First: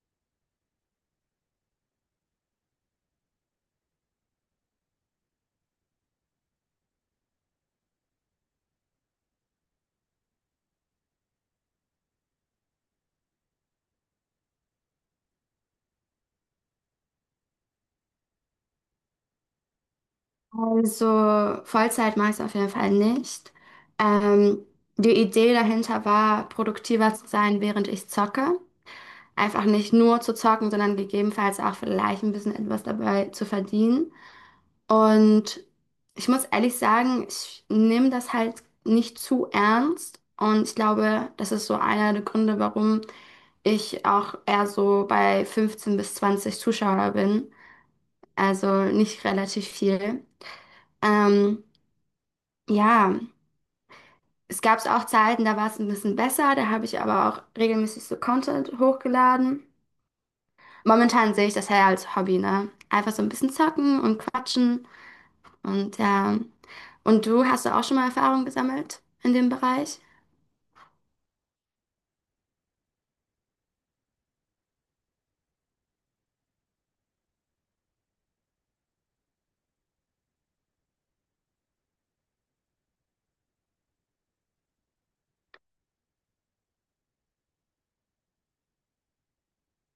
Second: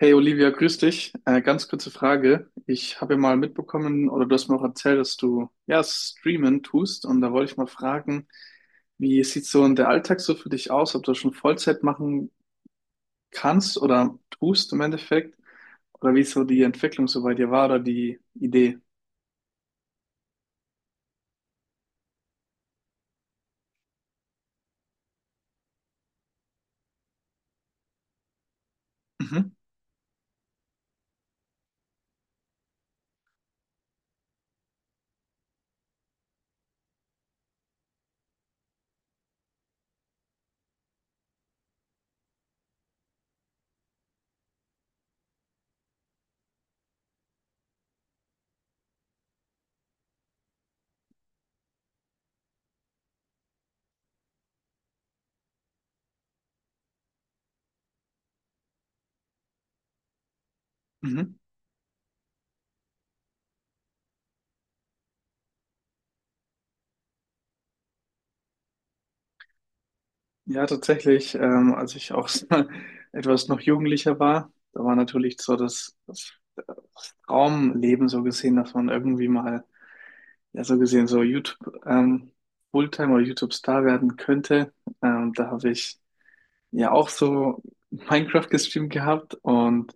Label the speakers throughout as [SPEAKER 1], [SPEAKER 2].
[SPEAKER 1] Hey Olivia, grüß dich. Ganz kurze Frage. Ich habe ja mal mitbekommen oder du hast mir auch erzählt, dass du ja streamen tust und da wollte ich mal fragen, wie sieht so der Alltag so für dich aus, ob du das schon Vollzeit machen kannst oder tust im Endeffekt oder wie so die Entwicklung so bei dir war oder die Idee?
[SPEAKER 2] Also Vollzeit mache ich es auf jeden Fall nicht. Ähm, Die Idee dahinter war, produktiver zu sein, während ich zocke.
[SPEAKER 1] Mhm.
[SPEAKER 2] Einfach nicht nur zu zocken, sondern gegebenenfalls auch vielleicht ein bisschen etwas dabei zu verdienen. Und ich muss ehrlich sagen, ich nehme das halt nicht zu ernst. Und ich glaube, das ist so einer der Gründe, warum ich auch eher so bei 15 bis 20 Zuschauer bin. Also nicht relativ viel. Ähm, ja. Es gab auch Zeiten, da war es ein bisschen besser, da habe ich aber auch regelmäßig so Content hochgeladen. Momentan
[SPEAKER 1] Mhm.
[SPEAKER 2] sehe ich das eher als Hobby, ne? Einfach so ein bisschen zocken und quatschen und ja. Und du hast du auch schon mal Erfahrung gesammelt in dem Bereich?
[SPEAKER 1] Ja, tatsächlich, als ich auch etwas noch jugendlicher war, da war natürlich so das Traumleben so gesehen, dass man irgendwie mal ja, so gesehen so YouTube Fulltime oder YouTube Star werden könnte. Da habe ich ja auch so Minecraft gestreamt gehabt und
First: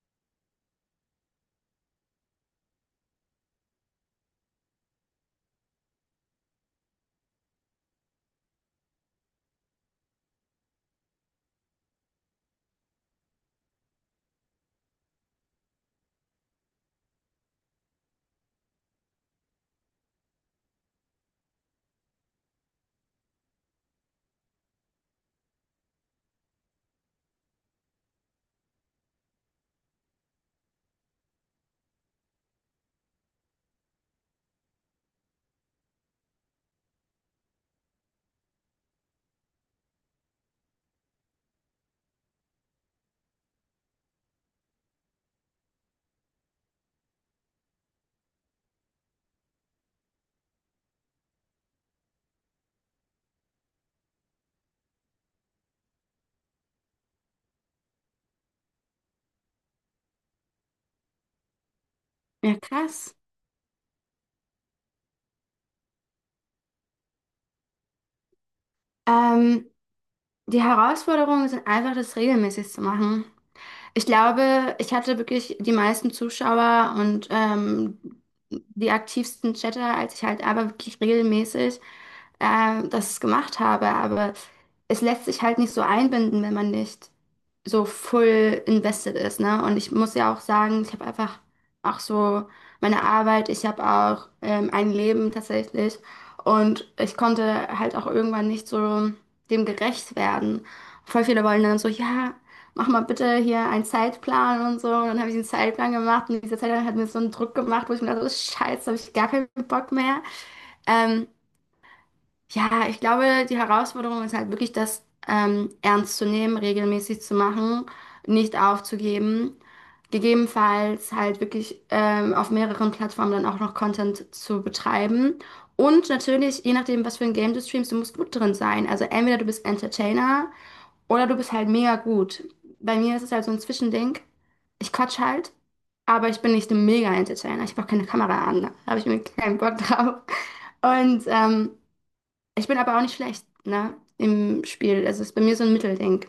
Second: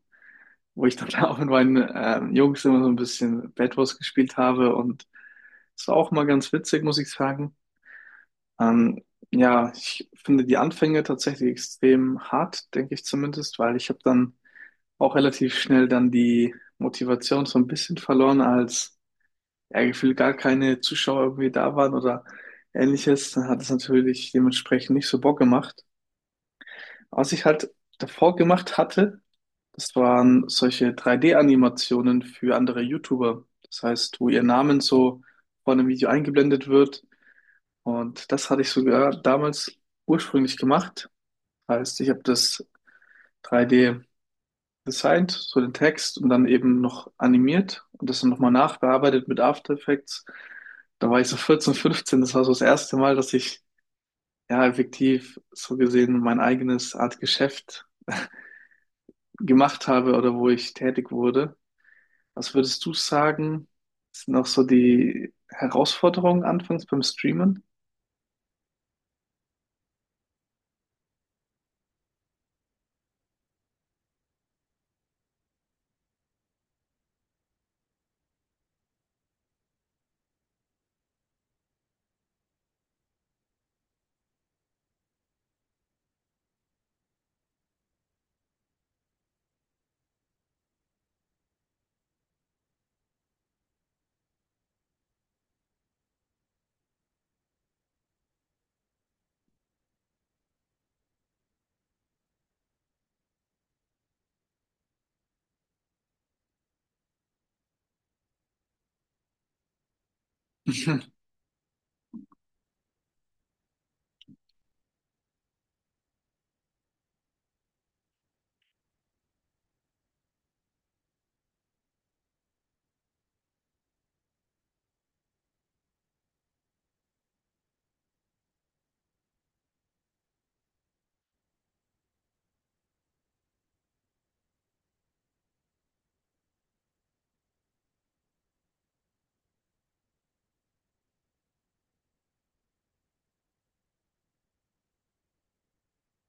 [SPEAKER 1] wo ich dann auch mit meinen Jungs immer so ein bisschen Bed Wars gespielt habe, und es war auch mal ganz witzig, muss ich sagen. Ähm, ja, ich finde die Anfänge tatsächlich extrem hart, denke ich zumindest, weil ich habe dann auch relativ schnell dann die Motivation so ein bisschen verloren als ja, gefühlt gar keine Zuschauer irgendwie da waren oder ähnliches, dann hat es natürlich dementsprechend nicht so Bock gemacht. Was ich halt davor gemacht hatte, das waren solche 3D-Animationen für andere YouTuber. Das heißt, wo ihr Namen so vor einem Video eingeblendet wird. Und das hatte ich sogar damals ursprünglich gemacht. Heißt, ich habe das 3D gesigned, so den Text und dann eben noch animiert und das dann nochmal nachbearbeitet mit After Effects. Da war ich so 14, 15, das war so das erste Mal, dass ich ja effektiv so gesehen mein eigenes Art Geschäft gemacht habe oder wo ich tätig wurde. Was
[SPEAKER 2] Ja,
[SPEAKER 1] würdest du
[SPEAKER 2] krass.
[SPEAKER 1] sagen, sind auch so die Herausforderungen anfangs beim Streamen?
[SPEAKER 2] Ähm, Die Herausforderungen sind einfach, das regelmäßig zu machen. Ich glaube, ich hatte wirklich die meisten Zuschauer und die aktivsten Chatter, als ich halt aber wirklich regelmäßig das gemacht habe. Aber es lässt sich halt nicht so einbinden, wenn man nicht so full invested ist, ne? Und ich muss ja auch sagen, ich habe einfach auch so meine Arbeit, ich habe auch ein Leben tatsächlich. Und ich konnte halt auch irgendwann nicht so dem gerecht werden. Voll viele wollen dann so, ja, mach mal bitte hier einen Zeitplan und so. Und dann habe ich den Zeitplan gemacht und dieser Zeitplan hat mir so einen Druck gemacht, wo ich mir dachte, oh, scheiße, habe ich gar keinen Bock mehr. Ähm, ja, ich glaube, die Herausforderung ist halt wirklich, das ernst zu nehmen, regelmäßig zu machen, nicht aufzugeben. Gegebenenfalls halt wirklich auf mehreren Plattformen dann auch noch Content zu betreiben. Und natürlich, je nachdem, was für ein Game du streamst, du musst gut drin sein. Also entweder du bist Entertainer, oder du bist halt mega gut. Bei mir ist es halt so ein Zwischending. Ich quatsch halt, aber ich bin nicht ein Mega-Entertainer. Ich habe auch keine Kamera an, ne? Da habe ich mir keinen Bock drauf. Und ich bin aber auch nicht schlecht, ne, im Spiel. Also es ist bei mir so ein Mittelding.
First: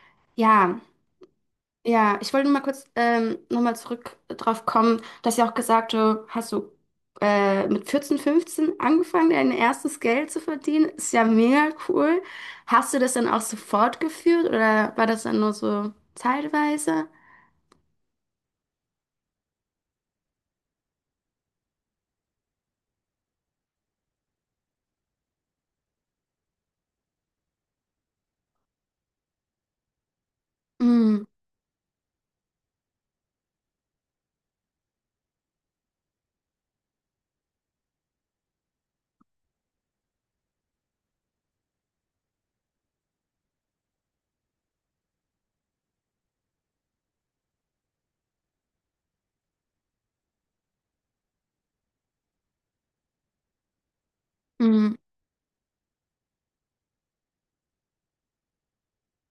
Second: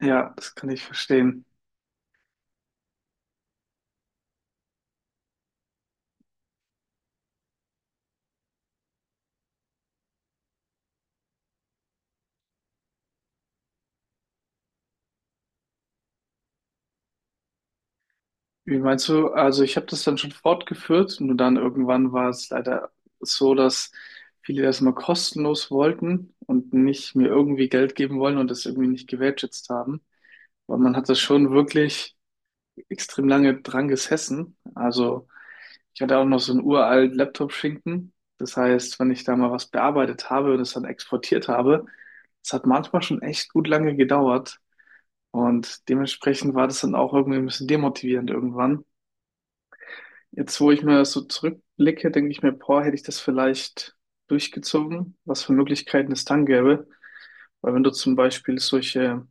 [SPEAKER 1] Ja, das kann
[SPEAKER 2] Ja,
[SPEAKER 1] ich verstehen.
[SPEAKER 2] ja, ich wollte nur mal kurz nochmal zurück drauf kommen, dass ja auch gesagt, du hast du mit 14, 15 angefangen, dein erstes Geld zu verdienen. Ist ja mega cool. Hast du das dann auch so fortgeführt oder war das dann nur so zeitweise?
[SPEAKER 1] Wie meinst du? Also ich habe das dann schon fortgeführt, nur dann irgendwann war es leider so, dass viele das mal kostenlos wollten und nicht mir irgendwie Geld geben wollen und das irgendwie nicht gewertschätzt haben. Weil man hat das
[SPEAKER 2] Mhm.
[SPEAKER 1] schon wirklich extrem lange dran gesessen. Also ich hatte auch noch so einen uralt Laptop-Schinken. Das heißt, wenn ich da mal was bearbeitet habe und es dann exportiert habe, das hat manchmal schon echt gut lange gedauert. Und dementsprechend war das dann auch irgendwie ein bisschen demotivierend irgendwann. Jetzt, wo ich mal so zurückblicke, denke ich mir, boah, hätte ich das vielleicht
[SPEAKER 2] Mhm.
[SPEAKER 1] durchgezogen, was für Möglichkeiten es dann gäbe. Weil wenn du zum Beispiel solche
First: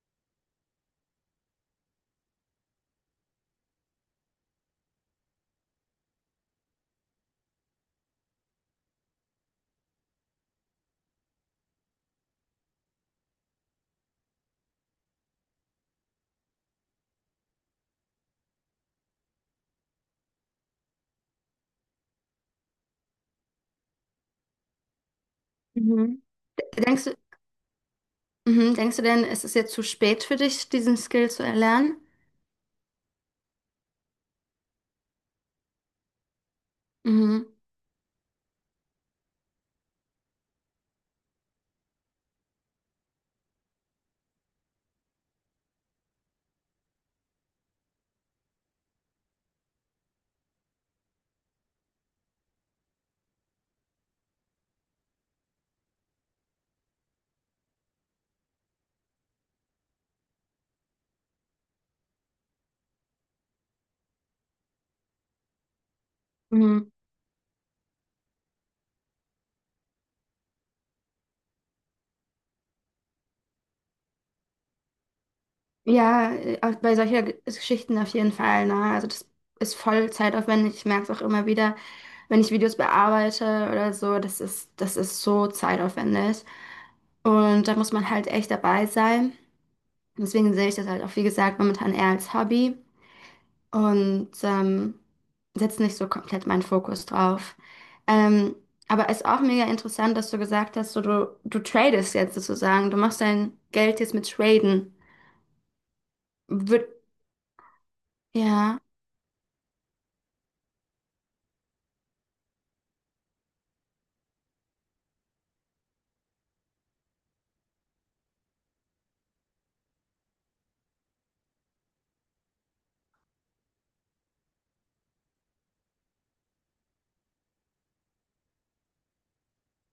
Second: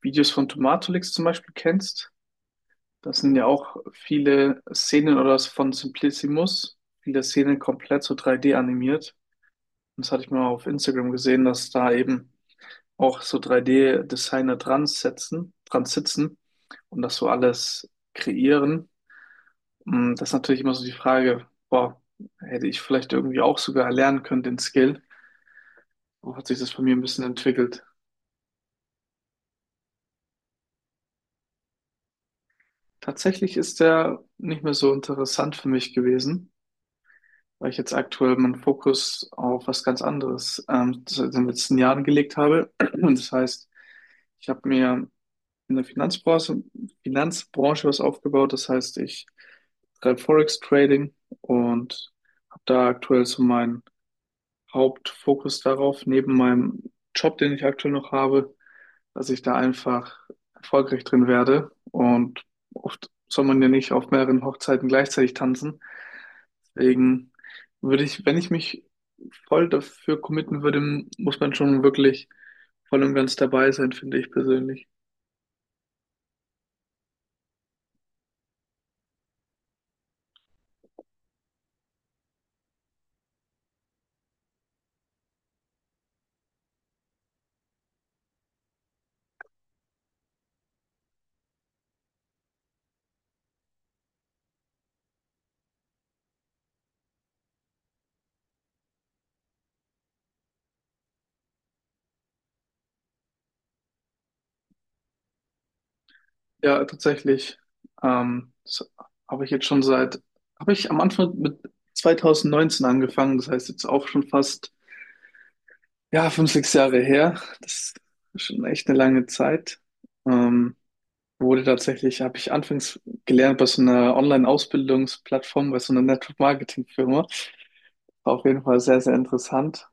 [SPEAKER 1] Videos von Tomatolix zum Beispiel kennst, da sind ja auch viele Szenen oder von Simplissimus, viele Szenen komplett so 3D animiert. Und das hatte ich mal auf Instagram gesehen, dass da eben auch so 3D-Designer dran setzen, dran sitzen und das so alles kreieren. Das ist natürlich immer so die Frage, boah, hätte ich vielleicht irgendwie auch sogar erlernen können, den Skill?
[SPEAKER 2] Mhm.
[SPEAKER 1] Wo hat sich das bei mir ein
[SPEAKER 2] Denkst du,
[SPEAKER 1] bisschen entwickelt?
[SPEAKER 2] mhm. Denkst du denn, es ist jetzt zu spät für dich, diesen Skill zu erlernen?
[SPEAKER 1] Tatsächlich ist der nicht mehr so interessant für mich gewesen,
[SPEAKER 2] Mhm.
[SPEAKER 1] weil ich jetzt aktuell meinen Fokus auf was ganz anderes in den letzten Jahren gelegt habe. Und das heißt, ich habe mir in der Finanzbranche was aufgebaut. Das heißt, ich treibe Forex Trading und habe da aktuell so mein Hauptfokus darauf, neben meinem Job, den ich aktuell noch habe, dass ich da einfach erfolgreich drin werde. Und oft soll man ja nicht auf mehreren Hochzeiten gleichzeitig tanzen.
[SPEAKER 2] Mhm.
[SPEAKER 1] Deswegen würde ich, wenn ich mich voll dafür committen würde, muss man schon wirklich voll und ganz dabei sein, finde ich persönlich.
[SPEAKER 2] Ja, auch bei solcher Geschichten auf jeden Fall. Ne? Also das ist voll zeitaufwendig. Ich merke es auch immer wieder, wenn ich Videos bearbeite oder so, das ist so zeitaufwendig. Und da muss man halt echt dabei sein. Deswegen sehe ich das halt auch, wie gesagt, momentan eher als Hobby und setze nicht so komplett meinen Fokus drauf. Ähm, aber ist auch mega interessant, dass du gesagt hast, so, du tradest jetzt sozusagen, du machst dein Geld jetzt mit Traden.
[SPEAKER 1] Ja,
[SPEAKER 2] Wird,
[SPEAKER 1] tatsächlich.
[SPEAKER 2] ja.
[SPEAKER 1] Das habe ich jetzt schon habe ich am Anfang mit 2019 angefangen. Das heißt jetzt auch schon fast ja, 5, 6 Jahre her. Das ist schon echt eine lange Zeit. Ähm, Wurde tatsächlich, habe ich anfangs gelernt bei so einer Online-Ausbildungsplattform, bei so einer Network-Marketing-Firma. War auf jeden Fall sehr, sehr interessant.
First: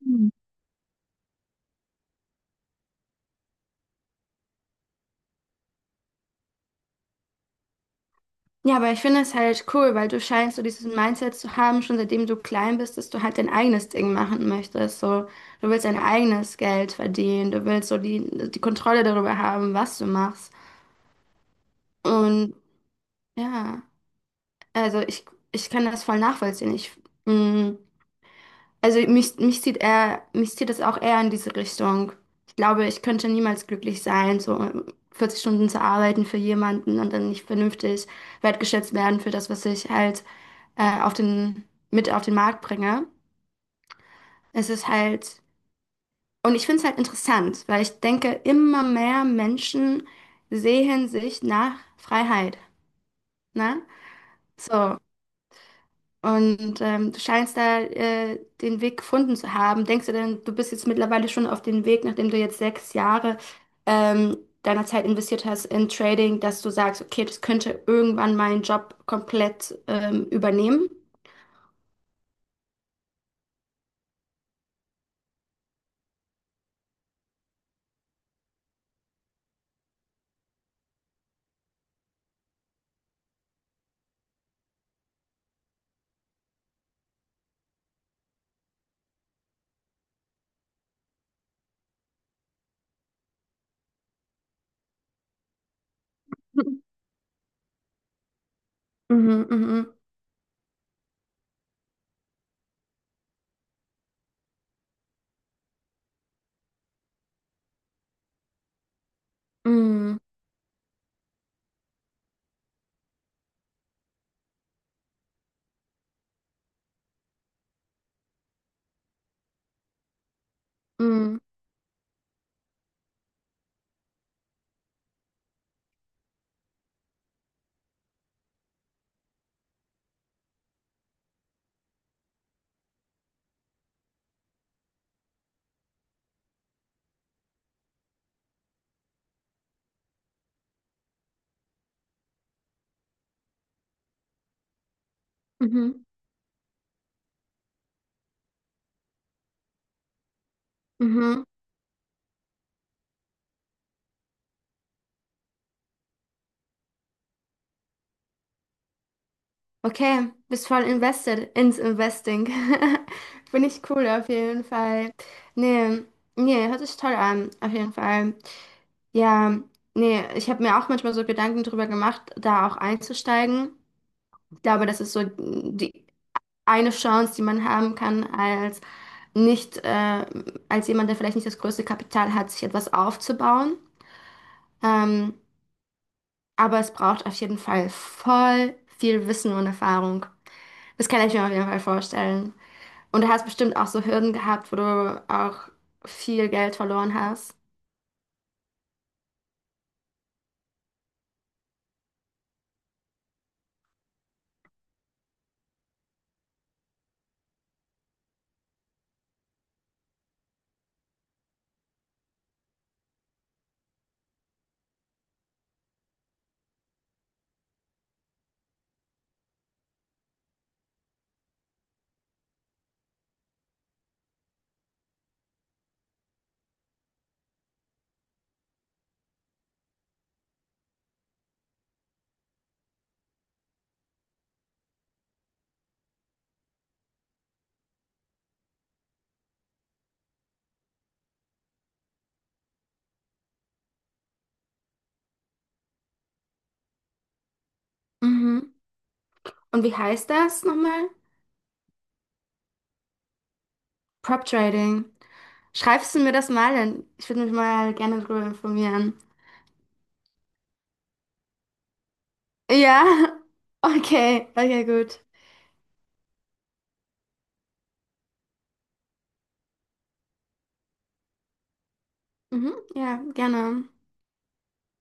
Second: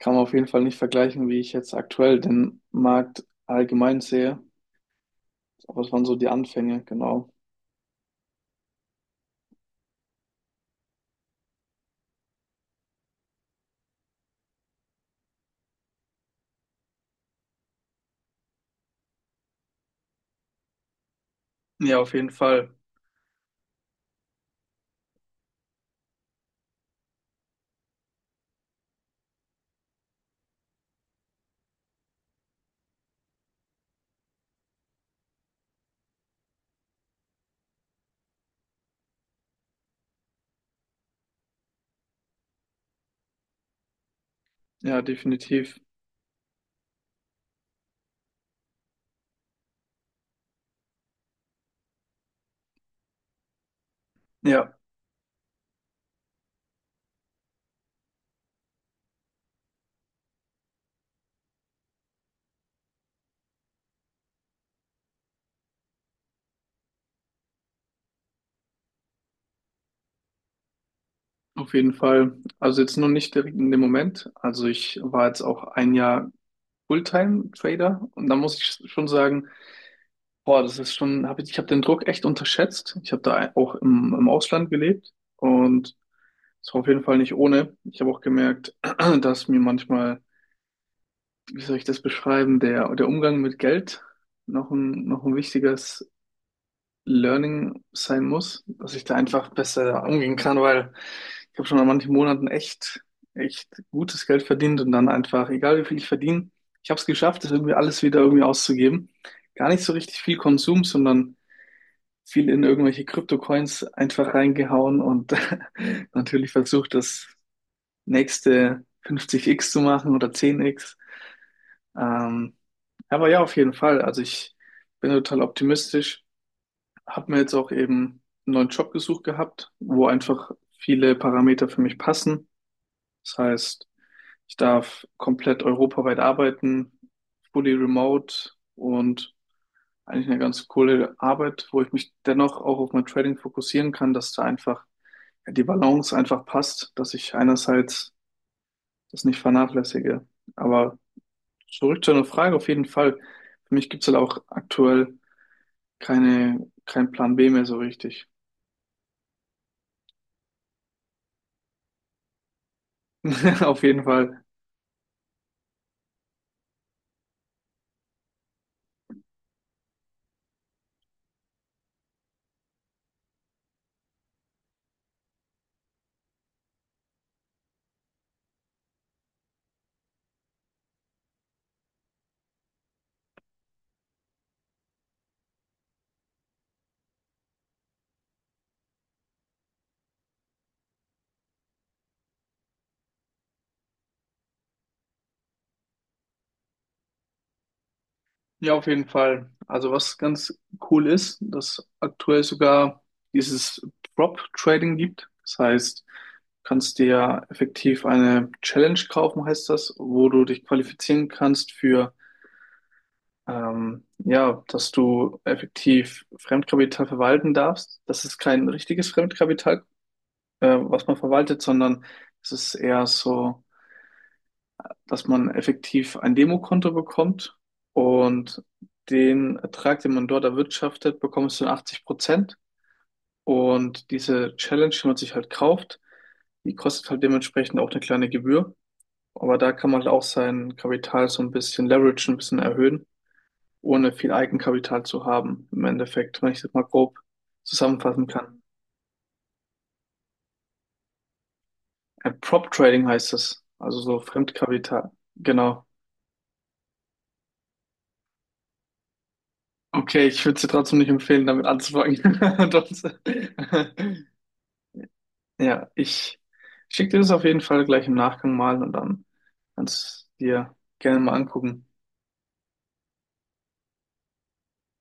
[SPEAKER 1] Kann man auf jeden Fall nicht vergleichen, wie ich jetzt aktuell den Markt allgemein sehe. Aber es waren so die Anfänge, genau.
[SPEAKER 2] Ja, aber ich finde es halt cool, weil du scheinst so dieses Mindset zu haben, schon seitdem du klein bist, dass du halt dein eigenes Ding machen möchtest. So, du willst dein eigenes Geld verdienen, du willst so die Kontrolle darüber haben, was du machst.
[SPEAKER 1] Ja, auf jeden
[SPEAKER 2] Und
[SPEAKER 1] Fall.
[SPEAKER 2] ja, also ich, ich kann das voll nachvollziehen. Mh, also mich zieht eher, mich zieht das auch eher in diese Richtung. Ich glaube, ich könnte niemals glücklich sein, so 40 Stunden zu arbeiten für jemanden und dann nicht vernünftig wertgeschätzt werden für das, was ich halt auf den, mit auf den Markt bringe. Es ist
[SPEAKER 1] Ja,
[SPEAKER 2] halt,
[SPEAKER 1] definitiv.
[SPEAKER 2] und ich finde es halt interessant, weil ich denke, immer mehr Menschen sehen sich nach Freiheit. Ne?
[SPEAKER 1] Ja,
[SPEAKER 2] So, und du scheinst da den Weg gefunden zu haben. Denkst du denn, du bist jetzt mittlerweile schon auf dem Weg, nachdem du jetzt 6 Jahre ähm, deiner Zeit investiert hast in Trading, dass du sagst, okay, das könnte irgendwann meinen Job komplett übernehmen?
[SPEAKER 1] auf jeden Fall. Also jetzt nur nicht direkt in dem Moment. Also ich war jetzt auch ein Jahr Fulltime-Trader und da muss ich schon sagen, boah, das ist schon, hab ich, ich habe den Druck echt unterschätzt. Ich habe da auch im Ausland gelebt und es war auf jeden Fall nicht ohne. Ich habe auch gemerkt, dass mir manchmal, wie soll ich das beschreiben, der Umgang mit Geld noch noch ein wichtiges
[SPEAKER 2] Mhm,
[SPEAKER 1] Learning sein muss, dass ich da
[SPEAKER 2] mhm,
[SPEAKER 1] einfach
[SPEAKER 2] mhm,
[SPEAKER 1] besser umgehen kann, weil ich habe schon an manchen Monaten echt, echt gutes Geld verdient und dann einfach, egal wie viel ich verdiene, ich habe es geschafft, das irgendwie alles wieder irgendwie auszugeben. Gar nicht so richtig
[SPEAKER 2] mhm,
[SPEAKER 1] viel Konsum, sondern viel in irgendwelche Kryptocoins einfach reingehauen und natürlich versucht, das nächste 50x zu machen oder 10x.
[SPEAKER 2] mhm,
[SPEAKER 1] Ähm, aber ja, auf jeden Fall. Also ich bin total optimistisch, habe mir jetzt auch eben einen neuen Job gesucht gehabt, wo einfach viele Parameter für mich passen. Das heißt, ich darf komplett europaweit arbeiten, fully remote, und eigentlich eine ganz coole Arbeit, wo ich mich dennoch auch auf mein Trading fokussieren kann, dass da einfach ja, die
[SPEAKER 2] mhm.
[SPEAKER 1] Balance einfach passt, dass ich einerseits das nicht vernachlässige. Aber
[SPEAKER 2] Mhm.
[SPEAKER 1] zurück zu einer Frage auf jeden Fall. Für mich gibt es halt auch aktuell keinen Plan B mehr so richtig.
[SPEAKER 2] Okay, bist voll invested ins Investing. Finde ich
[SPEAKER 1] Auf jeden
[SPEAKER 2] cool auf
[SPEAKER 1] Fall.
[SPEAKER 2] jeden Fall. Nee, nee, hört sich toll an, auf jeden Fall. Ja, nee, ich habe mir auch manchmal so Gedanken drüber gemacht, da auch einzusteigen. Ich glaube, das ist so die eine Chance, die man haben kann als nicht, als jemand, der vielleicht nicht das größte Kapital hat, sich etwas aufzubauen. Ähm, aber es braucht auf jeden Fall voll viel Wissen und Erfahrung. Das kann ich mir auf jeden Fall vorstellen. Und du hast bestimmt auch so Hürden gehabt, wo du auch viel Geld verloren hast.
[SPEAKER 1] Ja, auf jeden Fall. Also was ganz cool ist, dass aktuell sogar dieses Prop-Trading gibt. Das heißt, du kannst dir ja effektiv eine Challenge kaufen, heißt das, wo du dich qualifizieren kannst für, ja, dass du effektiv Fremdkapital verwalten darfst. Das ist kein richtiges Fremdkapital, was man verwaltet, sondern es ist eher so, dass man effektiv ein Demokonto bekommt und den Ertrag, den man dort erwirtschaftet, bekommst du in 80%. Und diese Challenge, die man sich halt kauft, die kostet halt dementsprechend auch eine kleine Gebühr. Aber da kann man halt auch sein Kapital so ein bisschen leveragen, ein bisschen erhöhen, ohne viel Eigenkapital zu haben, im Endeffekt, wenn ich das mal grob zusammenfassen kann.
[SPEAKER 2] Mhm. Und wie heißt das nochmal?
[SPEAKER 1] Prop Trading heißt es, also so
[SPEAKER 2] Prop Trading.
[SPEAKER 1] Fremdkapital. Genau.
[SPEAKER 2] Schreibst du mir das mal denn? Ich würde mich mal gerne darüber informieren.
[SPEAKER 1] Okay, ich würde es dir trotzdem nicht empfehlen, damit anzufangen.
[SPEAKER 2] Ja,
[SPEAKER 1] Sonst-
[SPEAKER 2] okay, okay, gut.
[SPEAKER 1] Ja, ich schicke dir das auf jeden Fall gleich im Nachgang mal und dann kannst du es dir gerne mal angucken.
[SPEAKER 2] Mhm. Ja, gerne.